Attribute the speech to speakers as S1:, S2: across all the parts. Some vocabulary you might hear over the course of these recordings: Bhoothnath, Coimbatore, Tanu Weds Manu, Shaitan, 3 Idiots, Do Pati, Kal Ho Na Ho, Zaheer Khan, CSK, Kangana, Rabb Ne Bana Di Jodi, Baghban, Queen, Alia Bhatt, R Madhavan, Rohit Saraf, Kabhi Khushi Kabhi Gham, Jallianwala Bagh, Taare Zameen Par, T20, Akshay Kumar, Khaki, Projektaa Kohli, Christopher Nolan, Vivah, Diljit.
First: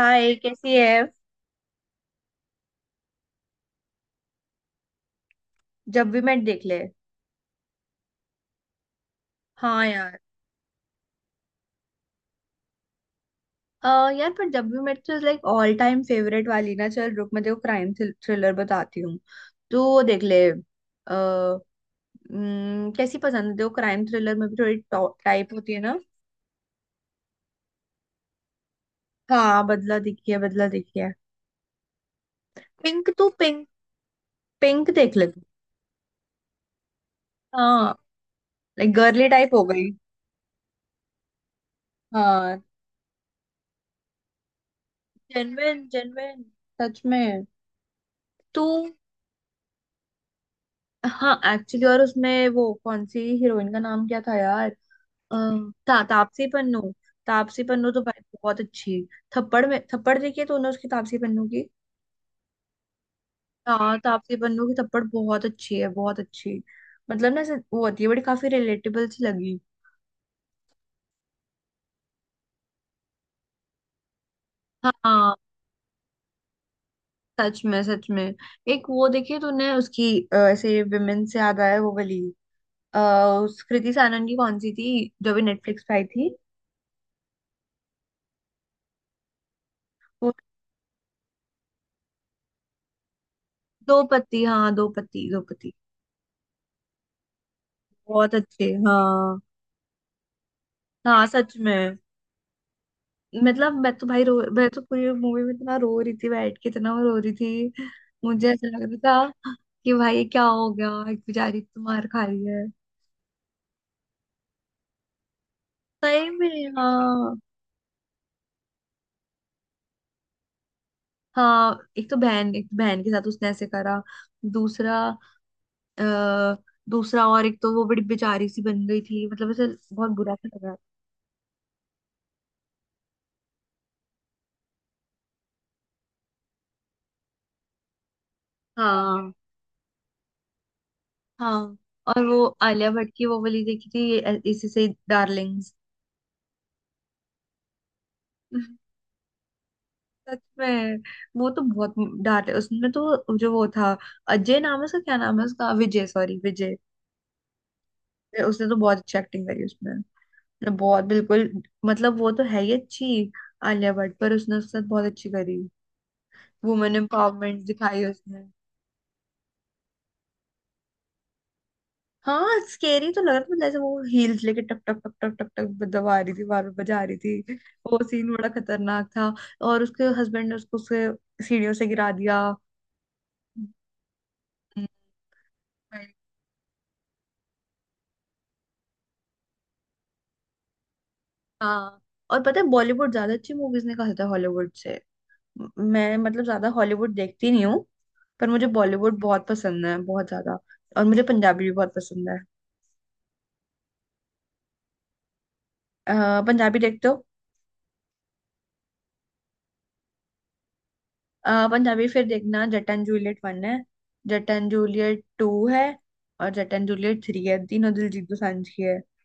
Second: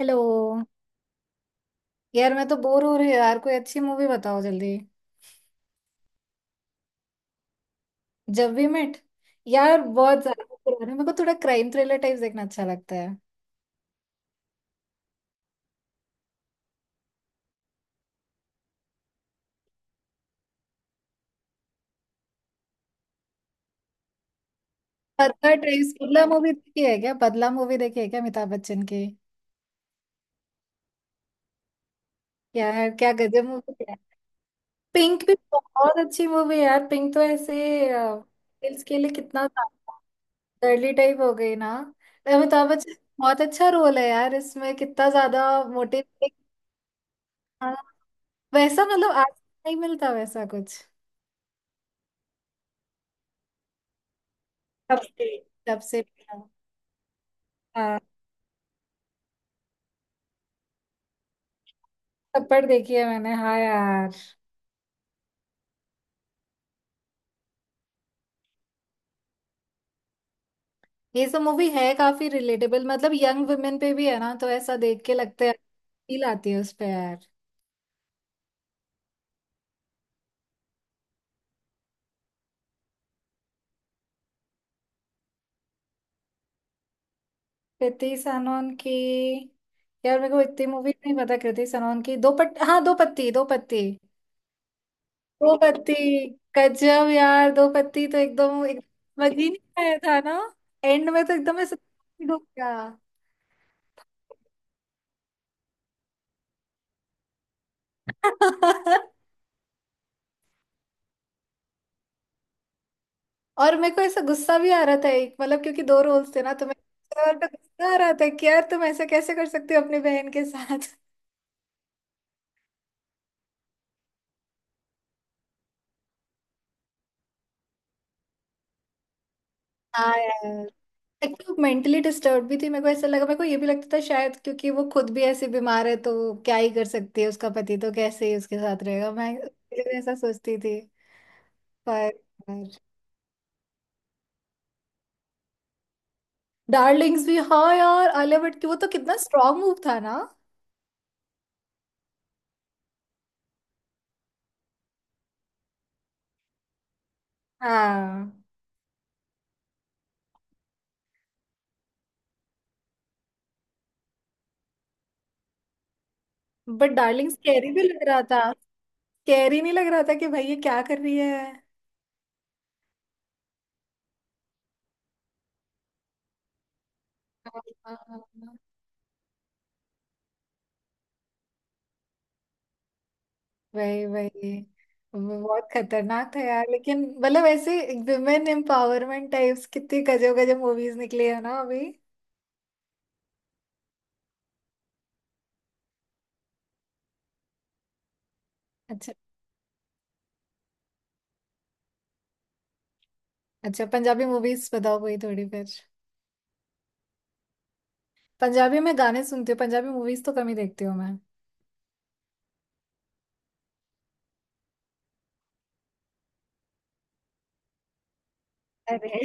S1: Hello.
S2: कैसी है।
S1: यार मैं तो बोर हो रही हूँ यार, कोई अच्छी मूवी बताओ जल्दी।
S2: जब वी मेट देख ले।
S1: जब वी मेट? यार
S2: हाँ यार।
S1: बहुत ज्यादा पुरानी। मेरे को थोड़ा क्राइम थ्रिलर टाइप देखना अच्छा लगता है।
S2: अ, यार, पर जब वी मेट तो लाइक ऑल टाइम फेवरेट वाली ना। चल रुक, मैं तेरे को क्राइम थ्रिलर बताती हूँ। तो वो देख ले कैसी पसंद है तेरे को क्राइम थ्रिलर में, भी थोड़ी टाइप
S1: बदला
S2: होती है
S1: टाइप,
S2: ना।
S1: बदला मूवी देखी है क्या? बदला मूवी देखी है क्या, अमिताभ बच्चन की?
S2: हाँ, बदला देखिए, बदला देखिए।
S1: यार
S2: पिंक,
S1: क्या
S2: तू
S1: गजब
S2: पिंक,
S1: मूवी है।
S2: पिंक देख
S1: पिंक
S2: ले
S1: भी
S2: तू।
S1: बहुत अच्छी मूवी है यार। पिंक तो ऐसे
S2: हाँ।
S1: रील्स
S2: लाइक
S1: के लिए
S2: गर्ली
S1: कितना
S2: टाइप हो गई।
S1: डर्ली टाइप हो गई ना।
S2: हाँ,
S1: अमिताभ बच्चन का बहुत अच्छा रोल है यार इसमें। कितना ज्यादा
S2: जेनविन
S1: मोटिव
S2: जेनविन। सच में। तू।
S1: वैसा, मतलब आज नहीं मिलता वैसा कुछ।
S2: हाँ, एक्चुअली। और उसमें वो कौन सी हीरोइन, का नाम क्या था यार?
S1: तब से, तब से।
S2: तापसी पन्नू। तापसी पन्नू
S1: हाँ,
S2: तो भाई बहुत अच्छी। थप्पड़, में थप्पड़ देखी है तूने उसकी, तापसी पन्नू की?
S1: थप्पड़ देखी है मैंने, हाँ
S2: हाँ,
S1: यार।
S2: तापसी पन्नू की थप्पड़ बहुत अच्छी है, बहुत अच्छी। मतलब ना ऐसे वो होती है बड़ी, काफी रिलेटेबल सी लगी।
S1: ये सब मूवी है काफी रिलेटेबल, मतलब यंग वुमेन पे भी है ना, तो ऐसा देख के
S2: हाँ,
S1: लगता है, फील आती है उस पे यार।
S2: सच में, सच में। एक वो देखी है तूने उसकी? ऐसे विमेन से याद आया, वो वाली। अ, उस कृति सानन की कौन सी थी? जो भी नेटफ्लिक्स पे आई थी।
S1: कृति सनोन की। यार मेरे
S2: वो
S1: को इतनी मूवी नहीं पता कृति सनोन की। दो पट हाँ दो पत्ती, दो पत्ती,
S2: दो पति, हाँ दो पति, दो
S1: दो
S2: पति।
S1: पत्ती। गजब यार, दो पत्ती तो
S2: बहुत
S1: एकदम
S2: अच्छे।
S1: एकदम समझ
S2: हाँ।
S1: ही नहीं आया था ना। एंड में
S2: हाँ,
S1: तो
S2: सच
S1: एकदम ऐसे
S2: में।
S1: डूब गया।
S2: मतलब, मैं तो पूरी मूवी में इतना रो रही थी, बैठ के इतना रो रही थी। मुझे ऐसा लग रहा था कि भाई ये क्या हो गया, एक बेचारी तो मार खा रही है।
S1: और मेरे को ऐसा गुस्सा भी आ रहा था, एक मतलब क्योंकि दो
S2: सही
S1: रोल्स थे
S2: में।
S1: ना, तो मैं
S2: हाँ।
S1: और तो गुस्सा आ रहा था कि यार तुम ऐसा कैसे कर सकती हो अपनी बहन के साथ।
S2: हाँ, एक तो बहन के साथ उसने ऐसे करा। दूसरा। अ, दूसरा, और एक तो वो बड़ी बेचारी सी बन गई थी, मतलब ऐसे।
S1: हाँ
S2: बहुत बुरा
S1: यार,
S2: सा लगा।
S1: एक्चुअली मेंटली डिस्टर्ब भी थी, मेरे को ऐसा लगा। मेरे को ये भी लगता था शायद क्योंकि वो खुद भी ऐसी बीमार है तो क्या ही कर सकती है, उसका पति तो कैसे ही उसके साथ रहेगा, मैं
S2: हाँ,
S1: इसलिए ऐसा सोचती थी
S2: हाँ।
S1: पर।
S2: और वो आलिया भट्ट की वो वाली देखी थी, इसी से, डार्लिंग्स।
S1: डार्लिंग्स भी, हाँ यार आलिया भट्ट की, वो तो कितना स्ट्रांग मूव था ना।
S2: सच में। वो तो बहुत। डांटे उसने तो, जो वो था। अजय नाम है उसका? क्या नाम है उसका? विजय, सॉरी, विजय।
S1: हाँ
S2: उसने तो बहुत अच्छी एक्टिंग करी उसमें। उसने बहुत, बिल्कुल। मतलब वो तो है ही अच्छी। आलिया भट्ट, पर उसने उसके साथ बहुत अच्छी करी।
S1: But
S2: women
S1: darling
S2: empowerment
S1: scary भी लग
S2: दिखाई
S1: रहा
S2: उसने।
S1: था। स्कैरी नहीं लग रहा था कि भाई ये क्या कर रही है।
S2: हाँ, स्केरी तो लग रहा था, मतलब ऐसे वो हील्स लेके टक टक टक टक टक टक दबा रही थी, बार बार बजा रही थी।
S1: हाँ, हाँ,
S2: वो सीन बड़ा
S1: हाँ।
S2: खतरनाक था। और उसके हस्बैंड ने उसको उससे सीढ़ियों से गिरा दिया।
S1: वही, वही
S2: हम्म,
S1: वो बहुत खतरनाक था यार, लेकिन मतलब ऐसे विमेन एम्पावरमेंट टाइप्स कितनी गजब गजब मूवीज निकली है ना अभी।
S2: हाँ, और पता है बॉलीवुड ज्यादा अच्छी मूवीज निकालता है हॉलीवुड से। मैं मतलब ज्यादा हॉलीवुड देखती नहीं हूँ। पर मुझे
S1: अच्छा।
S2: बॉलीवुड बहुत पसंद है, बहुत ज्यादा। और मुझे पंजाबी भी बहुत पसंद है।
S1: अच्छा पंजाबी मूवीज बताओ कोई थोड़ी फिर।
S2: अ, पंजाबी देखते हो?
S1: पंजाबी में गाने सुनती हूँ, पंजाबी मूवीज तो कम ही देखती हूँ मैं।
S2: पंजाबी फिर देखना। जट एंड जूलियट वन है। जट एंड जूलियट टू है। और जट एंड जूलियट थ्री है। तीनों दिलजीत दोसांझ की है।
S1: अरे,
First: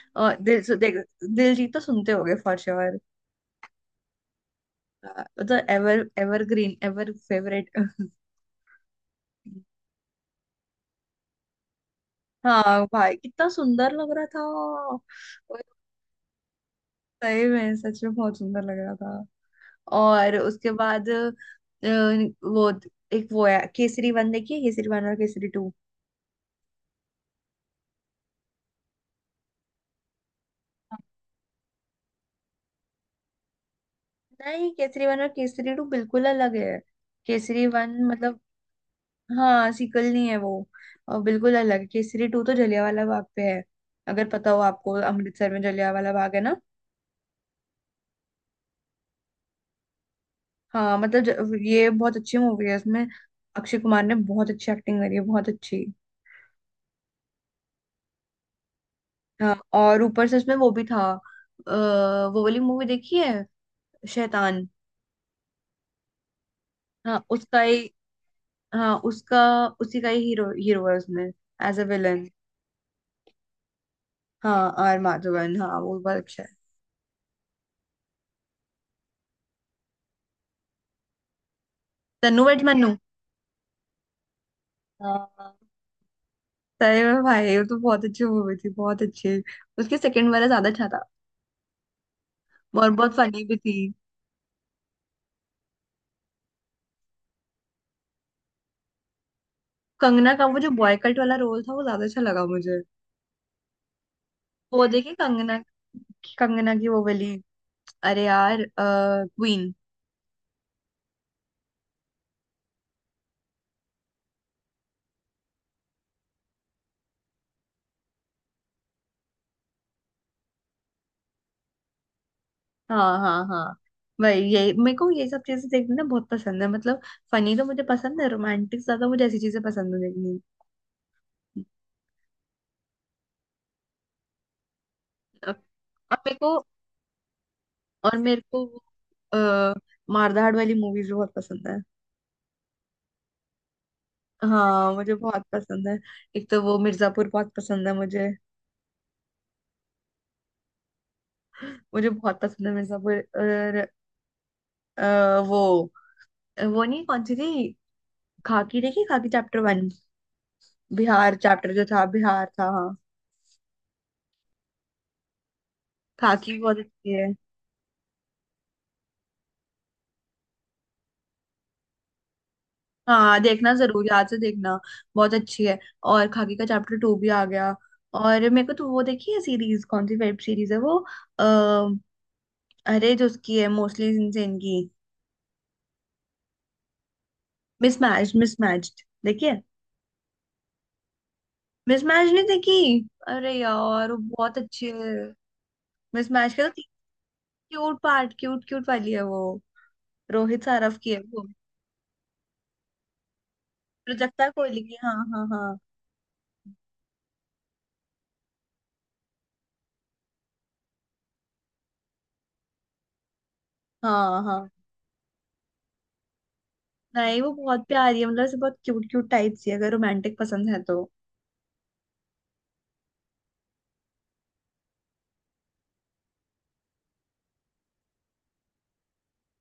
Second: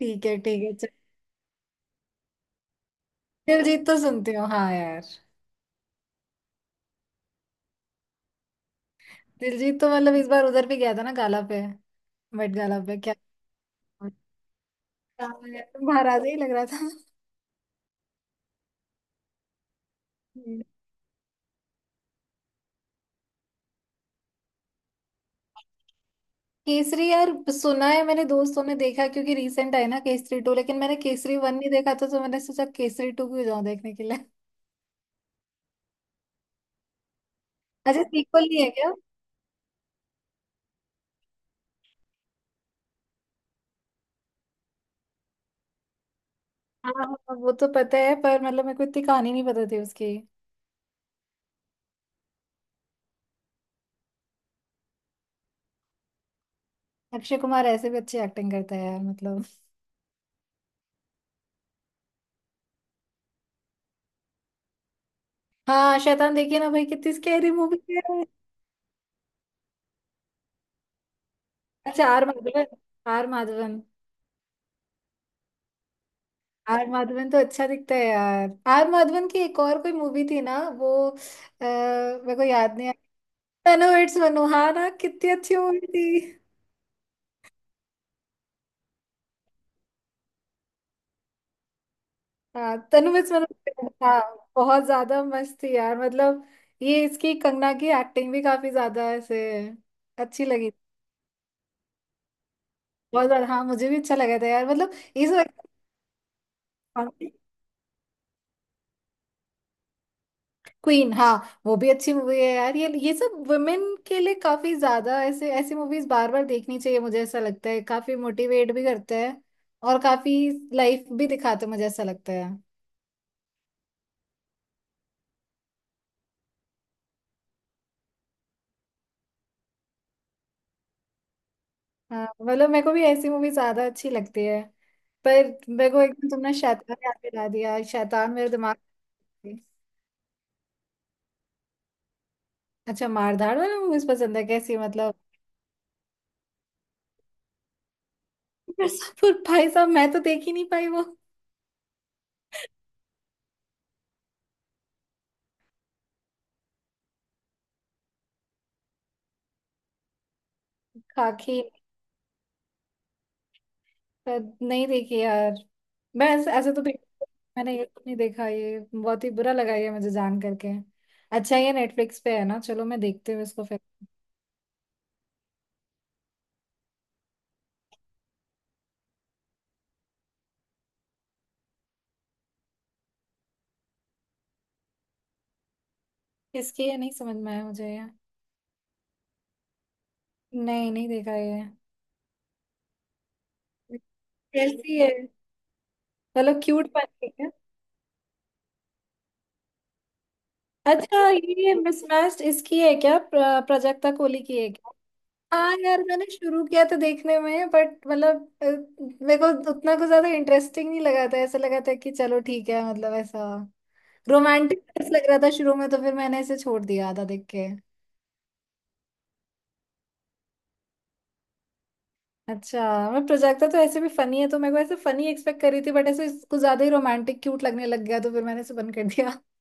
S1: ठीक
S2: और
S1: है, ठीक है चल।
S2: देख। दिलजीत तो सुनते होगे फॉर श्योर।
S1: दिलजीत तो सुनती हूँ, हाँ यार।
S2: तो ever evergreen, ever favourite.
S1: Diljit तो मतलब इस बार उधर भी गया था ना, गाला पे। मेट गाला
S2: हाँ
S1: पे क्या।
S2: भाई, कितना सुंदर लग रहा था।
S1: हाँ यार, महाराजा ही लग रहा
S2: सही में, सच में, बहुत सुंदर लग रहा था। और उसके
S1: था।
S2: बाद वो। एक वो है, केसरी वन देखिए, केसरी वन और केसरी टू।
S1: केसरी। यार सुना है मैंने, दोस्तों ने देखा क्योंकि रिसेंट आई ना केसरी टू, लेकिन मैंने केसरी वन नहीं देखा था तो मैंने सोचा केसरी टू क्यों जाऊं देखने के लिए।
S2: नहीं, केसरी वन और केसरी टू बिल्कुल अलग है। केसरी वन
S1: अच्छा
S2: मतलब।
S1: सीक्वल नहीं है क्या?
S2: हाँ, सीक्वल नहीं है वो। और बिल्कुल अलग है। केसरी टू तो जलियांवाला बाग पे है। अगर पता हो आपको, अमृतसर में जलियांवाला बाग है ना।
S1: हाँ। हाँ, वो तो पता है पर मतलब मेरे को इतनी कहानी नहीं पता थी उसकी।
S2: हाँ मतलब, ये बहुत अच्छी मूवी है इसमें। अक्षय कुमार ने बहुत अच्छी एक्टिंग करी है, बहुत अच्छी।
S1: अक्षय कुमार ऐसे भी अच्छी एक्टिंग करता है यार, मतलब।
S2: हाँ, और ऊपर से उसमें वो भी था। अ, वो वाली मूवी देखी है? शैतान।
S1: हाँ, शैतान देखिए ना भाई, कितनी
S2: हाँ,
S1: स्कैरी
S2: उसका ही।
S1: मूवी है।
S2: हाँ उसका। उसी का ही हीरो, हीरो है उसमें। एज अ
S1: अच्छा, R
S2: villain.
S1: Madhavan. R Madhavan.
S2: हाँ, आर माधवन, हाँ वो बहुत अच्छा है।
S1: आर माधवन तो अच्छा दिखता है यार। आर माधवन की एक और कोई मूवी थी ना वो, मेरे को
S2: तन्नू बट
S1: याद नहीं
S2: मन्नू।
S1: आ। तनु इट्स मनु, हाँ ना कितनी
S2: हाँ,
S1: अच्छी मूवी थी।
S2: सही में भाई वो तो बहुत अच्छी मूवी थी, बहुत अच्छी। उसके सेकंड वाला ज्यादा अच्छा था।
S1: हाँ,
S2: और
S1: तनु
S2: बहुत
S1: मिस
S2: फनी भी थी।
S1: मनोज, हाँ। बहुत ज्यादा मस्त थी यार, मतलब ये इसकी कंगना की एक्टिंग भी काफी ज्यादा ऐसे
S2: कंगना
S1: अच्छी
S2: का वो जो
S1: लगी,
S2: बॉयकट वाला रोल था, वो ज्यादा अच्छा लगा मुझे।
S1: बहुत ज्यादा। हाँ मुझे भी अच्छा लगा था यार,
S2: वो
S1: मतलब
S2: देखी
S1: ये सब।
S2: कंगना? कंगना की वो वाली। अरे यार, क्वीन।
S1: क्वीन, हाँ। वो भी अच्छी मूवी है यार। ये सब वुमेन के लिए काफी ज्यादा ऐसे ऐसी मूवीज बार बार देखनी चाहिए, मुझे ऐसा लगता है। काफी मोटिवेट भी करते हैं और काफी लाइफ भी दिखाते हैं, मुझे ऐसा लगता है।
S2: हाँ, हाँ, हाँ। वही, यही मेरे को ये सब चीजें देखना ना बहुत पसंद है, मतलब। फनी तो मुझे पसंद है, रोमांटिक ज्यादा, मुझे ऐसी चीजें पसंद है देखनी।
S1: हाँ मतलब मेरे को भी ऐसी मूवी ज्यादा अच्छी लगती है। पर मेरे को
S2: और
S1: एकदम
S2: मेरे
S1: तुमने
S2: को
S1: शैतान याद दिला दिया,
S2: और
S1: शैतान
S2: मेरे
S1: मेरे
S2: को
S1: दिमाग
S2: वो,
S1: में।
S2: अ, मारधाड़ वाली मूवीज बहुत पसंद है।
S1: अच्छा मारधाड़ वाली मूवीज पसंद है, कैसी
S2: हाँ, मुझे
S1: मतलब?
S2: बहुत पसंद है। एक तो वो मिर्जापुर बहुत पसंद है मुझे।
S1: मिर्जापुर भाई साहब, मैं तो देख ही नहीं पाई वो।
S2: मुझे बहुत पसंद है मिर्जापुर। और वो, नहीं, कौन सी थी। खाकी देखी? Khakee chapter one. Bihar
S1: Khakee
S2: chapter जो था, बिहार था हाँ।
S1: पर नहीं देखी यार। मैं ऐसे,
S2: खाकी
S1: ऐसे
S2: बहुत
S1: तो
S2: अच्छी है।
S1: मैंने ये नहीं देखा, ये बहुत ही बुरा लगा ये मुझे जान करके। अच्छा ये नेटफ्लिक्स पे है ना, चलो मैं देखती
S2: हाँ
S1: हूँ इसको
S2: देखना,
S1: फिर।
S2: जरूर याद से देखना। बहुत अच्छी है। और खाकी का चैप्टर टू भी आ गया। और मेरे को तो वो देखी है सीरीज, कौन सी वेब सीरीज है वो। अः अरे, जो उसकी है मोस्टली इनसेन की।
S1: किसकी है, नहीं समझ में आया मुझे ये।
S2: मिसमैच, मिसमैच्ड देखिए।
S1: नहीं, नहीं देखा ये।
S2: मिसमैच नहीं देखी? अरे यार, वो बहुत अच्छी
S1: कैसी है,
S2: है। मिसमैच
S1: मतलब
S2: का तो।
S1: क्यूट वाली?
S2: क्यूट पार्ट, क्यूट क्यूट वाली है वो। रोहित सारफ की
S1: अच्छा
S2: है वो।
S1: ये मिसमैच्ड इसकी है क्या, प्राजक्ता कोहली
S2: प्रोजक्ता
S1: की है
S2: कोहली
S1: क्या?
S2: की, हाँ, हाँ, हाँ।
S1: हाँ यार मैंने शुरू किया तो देखने में, बट मतलब अ, मेरे को उतना कुछ ज्यादा इंटरेस्टिंग नहीं लगा था, ऐसा लगा था कि चलो ठीक है, मतलब ऐसा
S2: हाँ, हाँ।
S1: रोमांटिक लग रहा था शुरू में, तो फिर मैंने इसे छोड़ दिया आधा
S2: नहीं,
S1: देख
S2: वो
S1: के।
S2: बहुत प्यारी है, मतलब ऐसे बहुत क्यूट क्यूट टाइप सी है, अगर रोमांटिक पसंद है तो।
S1: अच्छा मैं, प्रोजेक्टा तो ऐसे भी फनी है तो मेरे को ऐसे फनी एक्सपेक्ट कर रही थी, बट ऐसे कुछ ज्यादा ही रोमांटिक क्यूट लगने लग गया, तो फिर मैंने इसे बंद कर दिया।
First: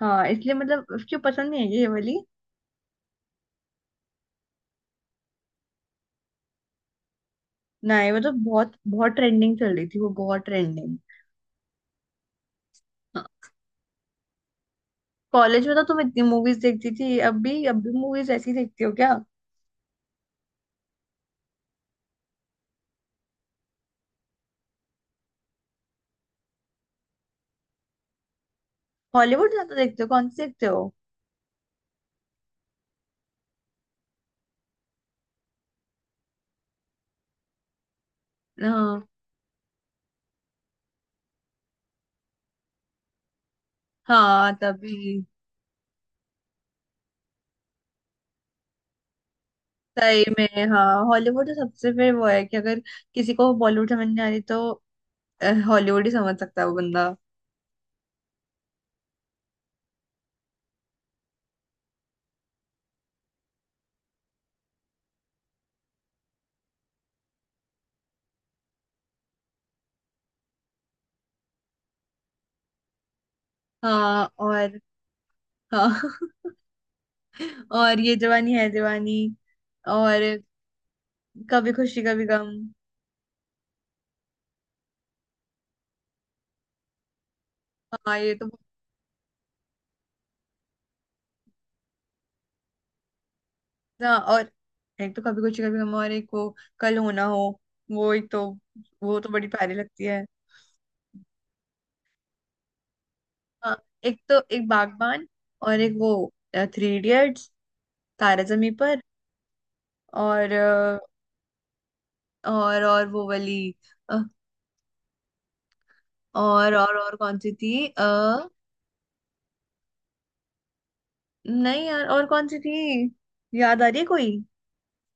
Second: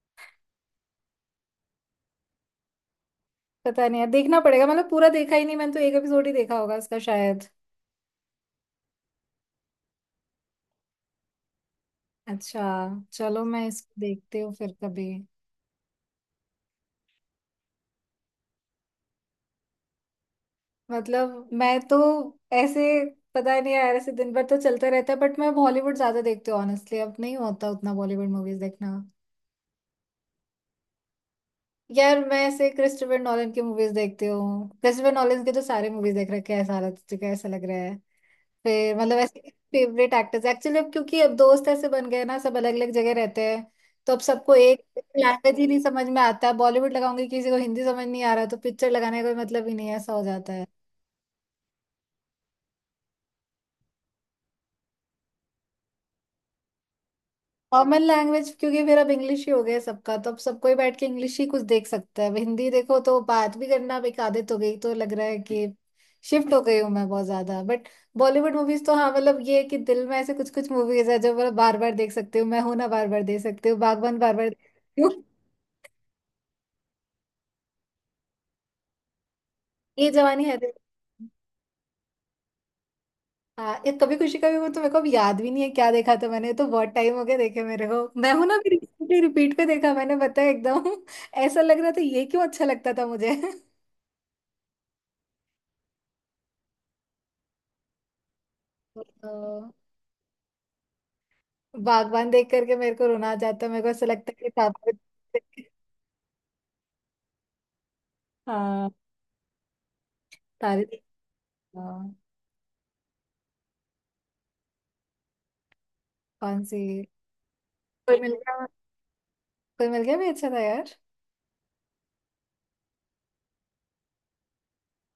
S2: हाँ, इसलिए मतलब उसकी पसंद नहीं है ये वाली।
S1: पता नहीं यार, देखना पड़ेगा। मतलब पूरा देखा ही नहीं मैंने तो, एक एपिसोड ही देखा होगा उसका शायद।
S2: नहीं मतलब, बहुत बहुत ट्रेंडिंग चल रही थी वो, बहुत ट्रेंडिंग।
S1: अच्छा, चलो मैं इसको देखती हूँ फिर कभी।
S2: कॉलेज में तो तुम इतनी मूवीज देखती थी, अब भी मूवीज ऐसी देखती हो क्या?
S1: मतलब मैं तो ऐसे, पता नहीं यार, ऐसे दिन भर तो चलते रहता है, बट मैं बॉलीवुड ज्यादा देखती हूँ ऑनेस्टली, अब नहीं होता उतना बॉलीवुड मूवीज देखना।
S2: हॉलीवुड ज्यादा देखते हो? कौन सी देखते हो?
S1: यार मैं ऐसे क्रिस्टोफर नॉलन की मूवीज देखती हूँ, क्रिस्टोफर नॉलन के तो सारे मूवीज देख रखे हैं। सारा तुझे कैसा लग रहा है? फिर
S2: हाँ,
S1: मतलब ऐसे फेवरेट एक्टर्स। एक्चुअली अब क्योंकि अब दोस्त ऐसे बन गए ना, सब अलग अलग जगह रहते हैं, तो अब
S2: हाँ
S1: सबको एक
S2: तभी।
S1: लैंग्वेज ही नहीं समझ में आता। बॉलीवुड लगाऊंगी किसी को हिंदी समझ नहीं आ रहा, तो पिक्चर लगाने का कोई मतलब ही नहीं है, ऐसा हो
S2: सही में।
S1: जाता है।
S2: हाँ, हॉलीवुड तो सबसे, फिर वो है कि अगर किसी को बॉलीवुड समझ नहीं आ रही तो हॉलीवुड ही समझ सकता है वो बंदा।
S1: कॉमन लैंग्वेज क्योंकि फिर अब इंग्लिश ही हो गया है सबका, तो अब सबको ही बैठ के इंग्लिश ही कुछ देख सकता है। अब हिंदी देखो तो बात भी करना अब एक आदत हो गई, तो लग रहा है कि शिफ्ट हो गई हूँ मैं बहुत ज्यादा। बट बॉलीवुड मूवीज तो हाँ, मतलब ये है कि दिल में ऐसे कुछ कुछ मूवीज है जो मैं बार बार देख सकती हूँ। मैं हूं ना बार बार देख सकती हूँ, बागबान
S2: हाँ,
S1: बार बार।
S2: और हाँ। और ये जवानी है दीवानी।
S1: ये
S2: और
S1: जवानी है दीवानी।
S2: कभी खुशी कभी गम।
S1: हाँ, ये कभी खुशी कभी गम तो मेरे को अब याद भी नहीं है क्या देखा था मैंने। ये तो बहुत टाइम हो गया देखे मेरे
S2: हाँ
S1: को, मैं
S2: ये तो
S1: हूं ना
S2: बहुत-।
S1: अभी रिसेंटली रिपीट पे देखा मैंने, पता है एकदम ऐसा लग रहा था ये क्यों अच्छा लगता था मुझे।
S2: हाँ, और एक तो कभी कुछ कभी हम, और एक वो, कल होना हो। वो एक तो, वो तो बड़ी
S1: तो,
S2: प्यारी लगती है।
S1: बागबान देख करके मेरे को रोना आ जाता है।
S2: हाँ,
S1: मेरे को ऐसा
S2: एक
S1: लगता है
S2: तो
S1: कि
S2: एक
S1: तारे।
S2: बागबान। और एक वो, थ्री इडियट्स, तारे जमी
S1: हाँ
S2: पर। और अ,
S1: तारे। हाँ,
S2: और वो वाली। अ,
S1: कौन
S2: और
S1: सी?
S2: और और कौन सी थी,
S1: कोई मिल गया। कोई मिल गया भी अच्छा था यार।
S2: नहीं यार, और कौन सी थी? याद आ रही है कोई?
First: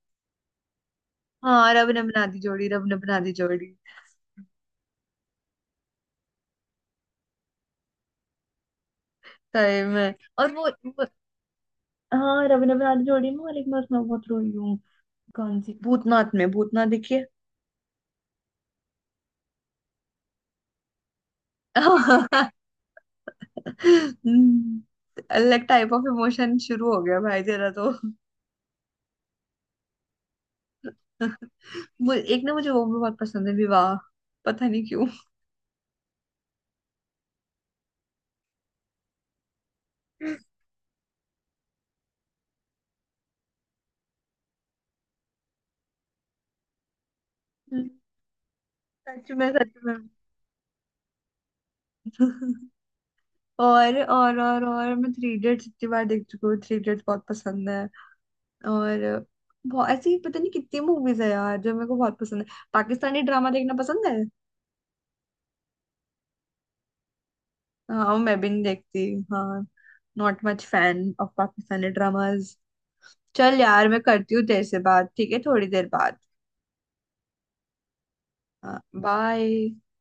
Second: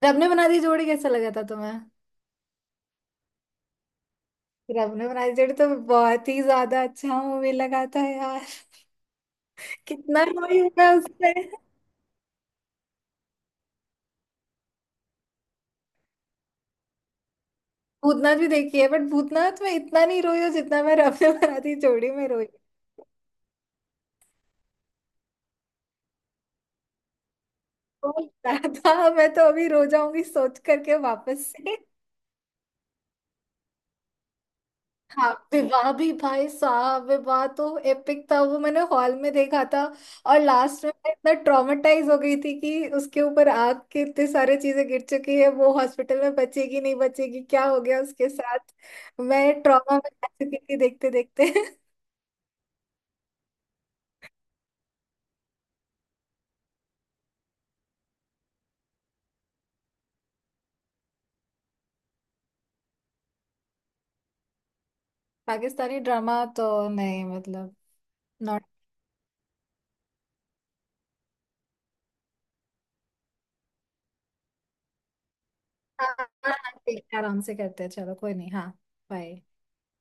S1: रब ने बना दी जोड़ी कैसा लगा था
S2: हाँ,
S1: तुम्हें?
S2: रब ने बना दी जोड़ी, रब ने बना दी जोड़ी।
S1: रब ने बना दी जोड़ी तो बहुत ही ज्यादा अच्छा मूवी लगा था यार,
S2: सही में।
S1: कितना
S2: और
S1: रोई
S2: वो,
S1: हूँ मैं
S2: वो
S1: उससे।
S2: हाँ, रब ने बना दी जोड़ी में, और एक मैं उसमें बहुत रोई हूँ। कौन सी? भूतनाथ में? भूतनाथ देखिए।
S1: भूतनाथ भी देखी है बट भूतनाथ में इतना नहीं रोई हूँ जितना मैं रफे बराती जोड़ी
S2: हम्म।
S1: में रोई।
S2: अलग टाइप ऑफ इमोशन शुरू हो गया भाई, तेरा तो।
S1: बहुत ज्यादा, मैं तो अभी रो जाऊंगी सोच करके वापस से।
S2: एक ना मुझे वो भी बहुत पसंद है, विवाह। पता नहीं क्यों।
S1: हाँ, विवाह भी भाई साहब, विवाह तो एपिक था। वो मैंने हॉल में देखा था, और लास्ट में मैं इतना ट्रॉमेटाइज हो गई थी कि उसके ऊपर आग के इतने सारे चीजें गिर चुकी है, वो हॉस्पिटल में बचेगी, नहीं बचेगी, क्या हो
S2: हम्म,
S1: गया उसके साथ।
S2: सच में,
S1: मैं
S2: सच में।
S1: ट्रॉमा में आ चुकी थी देखते देखते।
S2: और मैं थ्री इडियट्स इतनी बार देख चुकी हूँ, थ्री इडियट्स बहुत पसंद है। और बहुत ऐसी, पता नहीं कितनी मूवीज है यार जो मेरे को बहुत पसंद है। पाकिस्तानी ड्रामा देखना पसंद है?
S1: पाकिस्तानी ड्रामा तो नहीं, मतलब।
S2: हाँ, मैं भी नहीं देखती। हाँ। Not much fan of Pakistani dramas. चल यार, मैं करती हूँ तेरे से बात, ठीक है? थोड़ी देर
S1: हाँ
S2: बाद।
S1: हाँ, हाँ, ठीक है, आराम से करते हैं, चलो कोई नहीं, हाँ। बाय।
S2: बाय।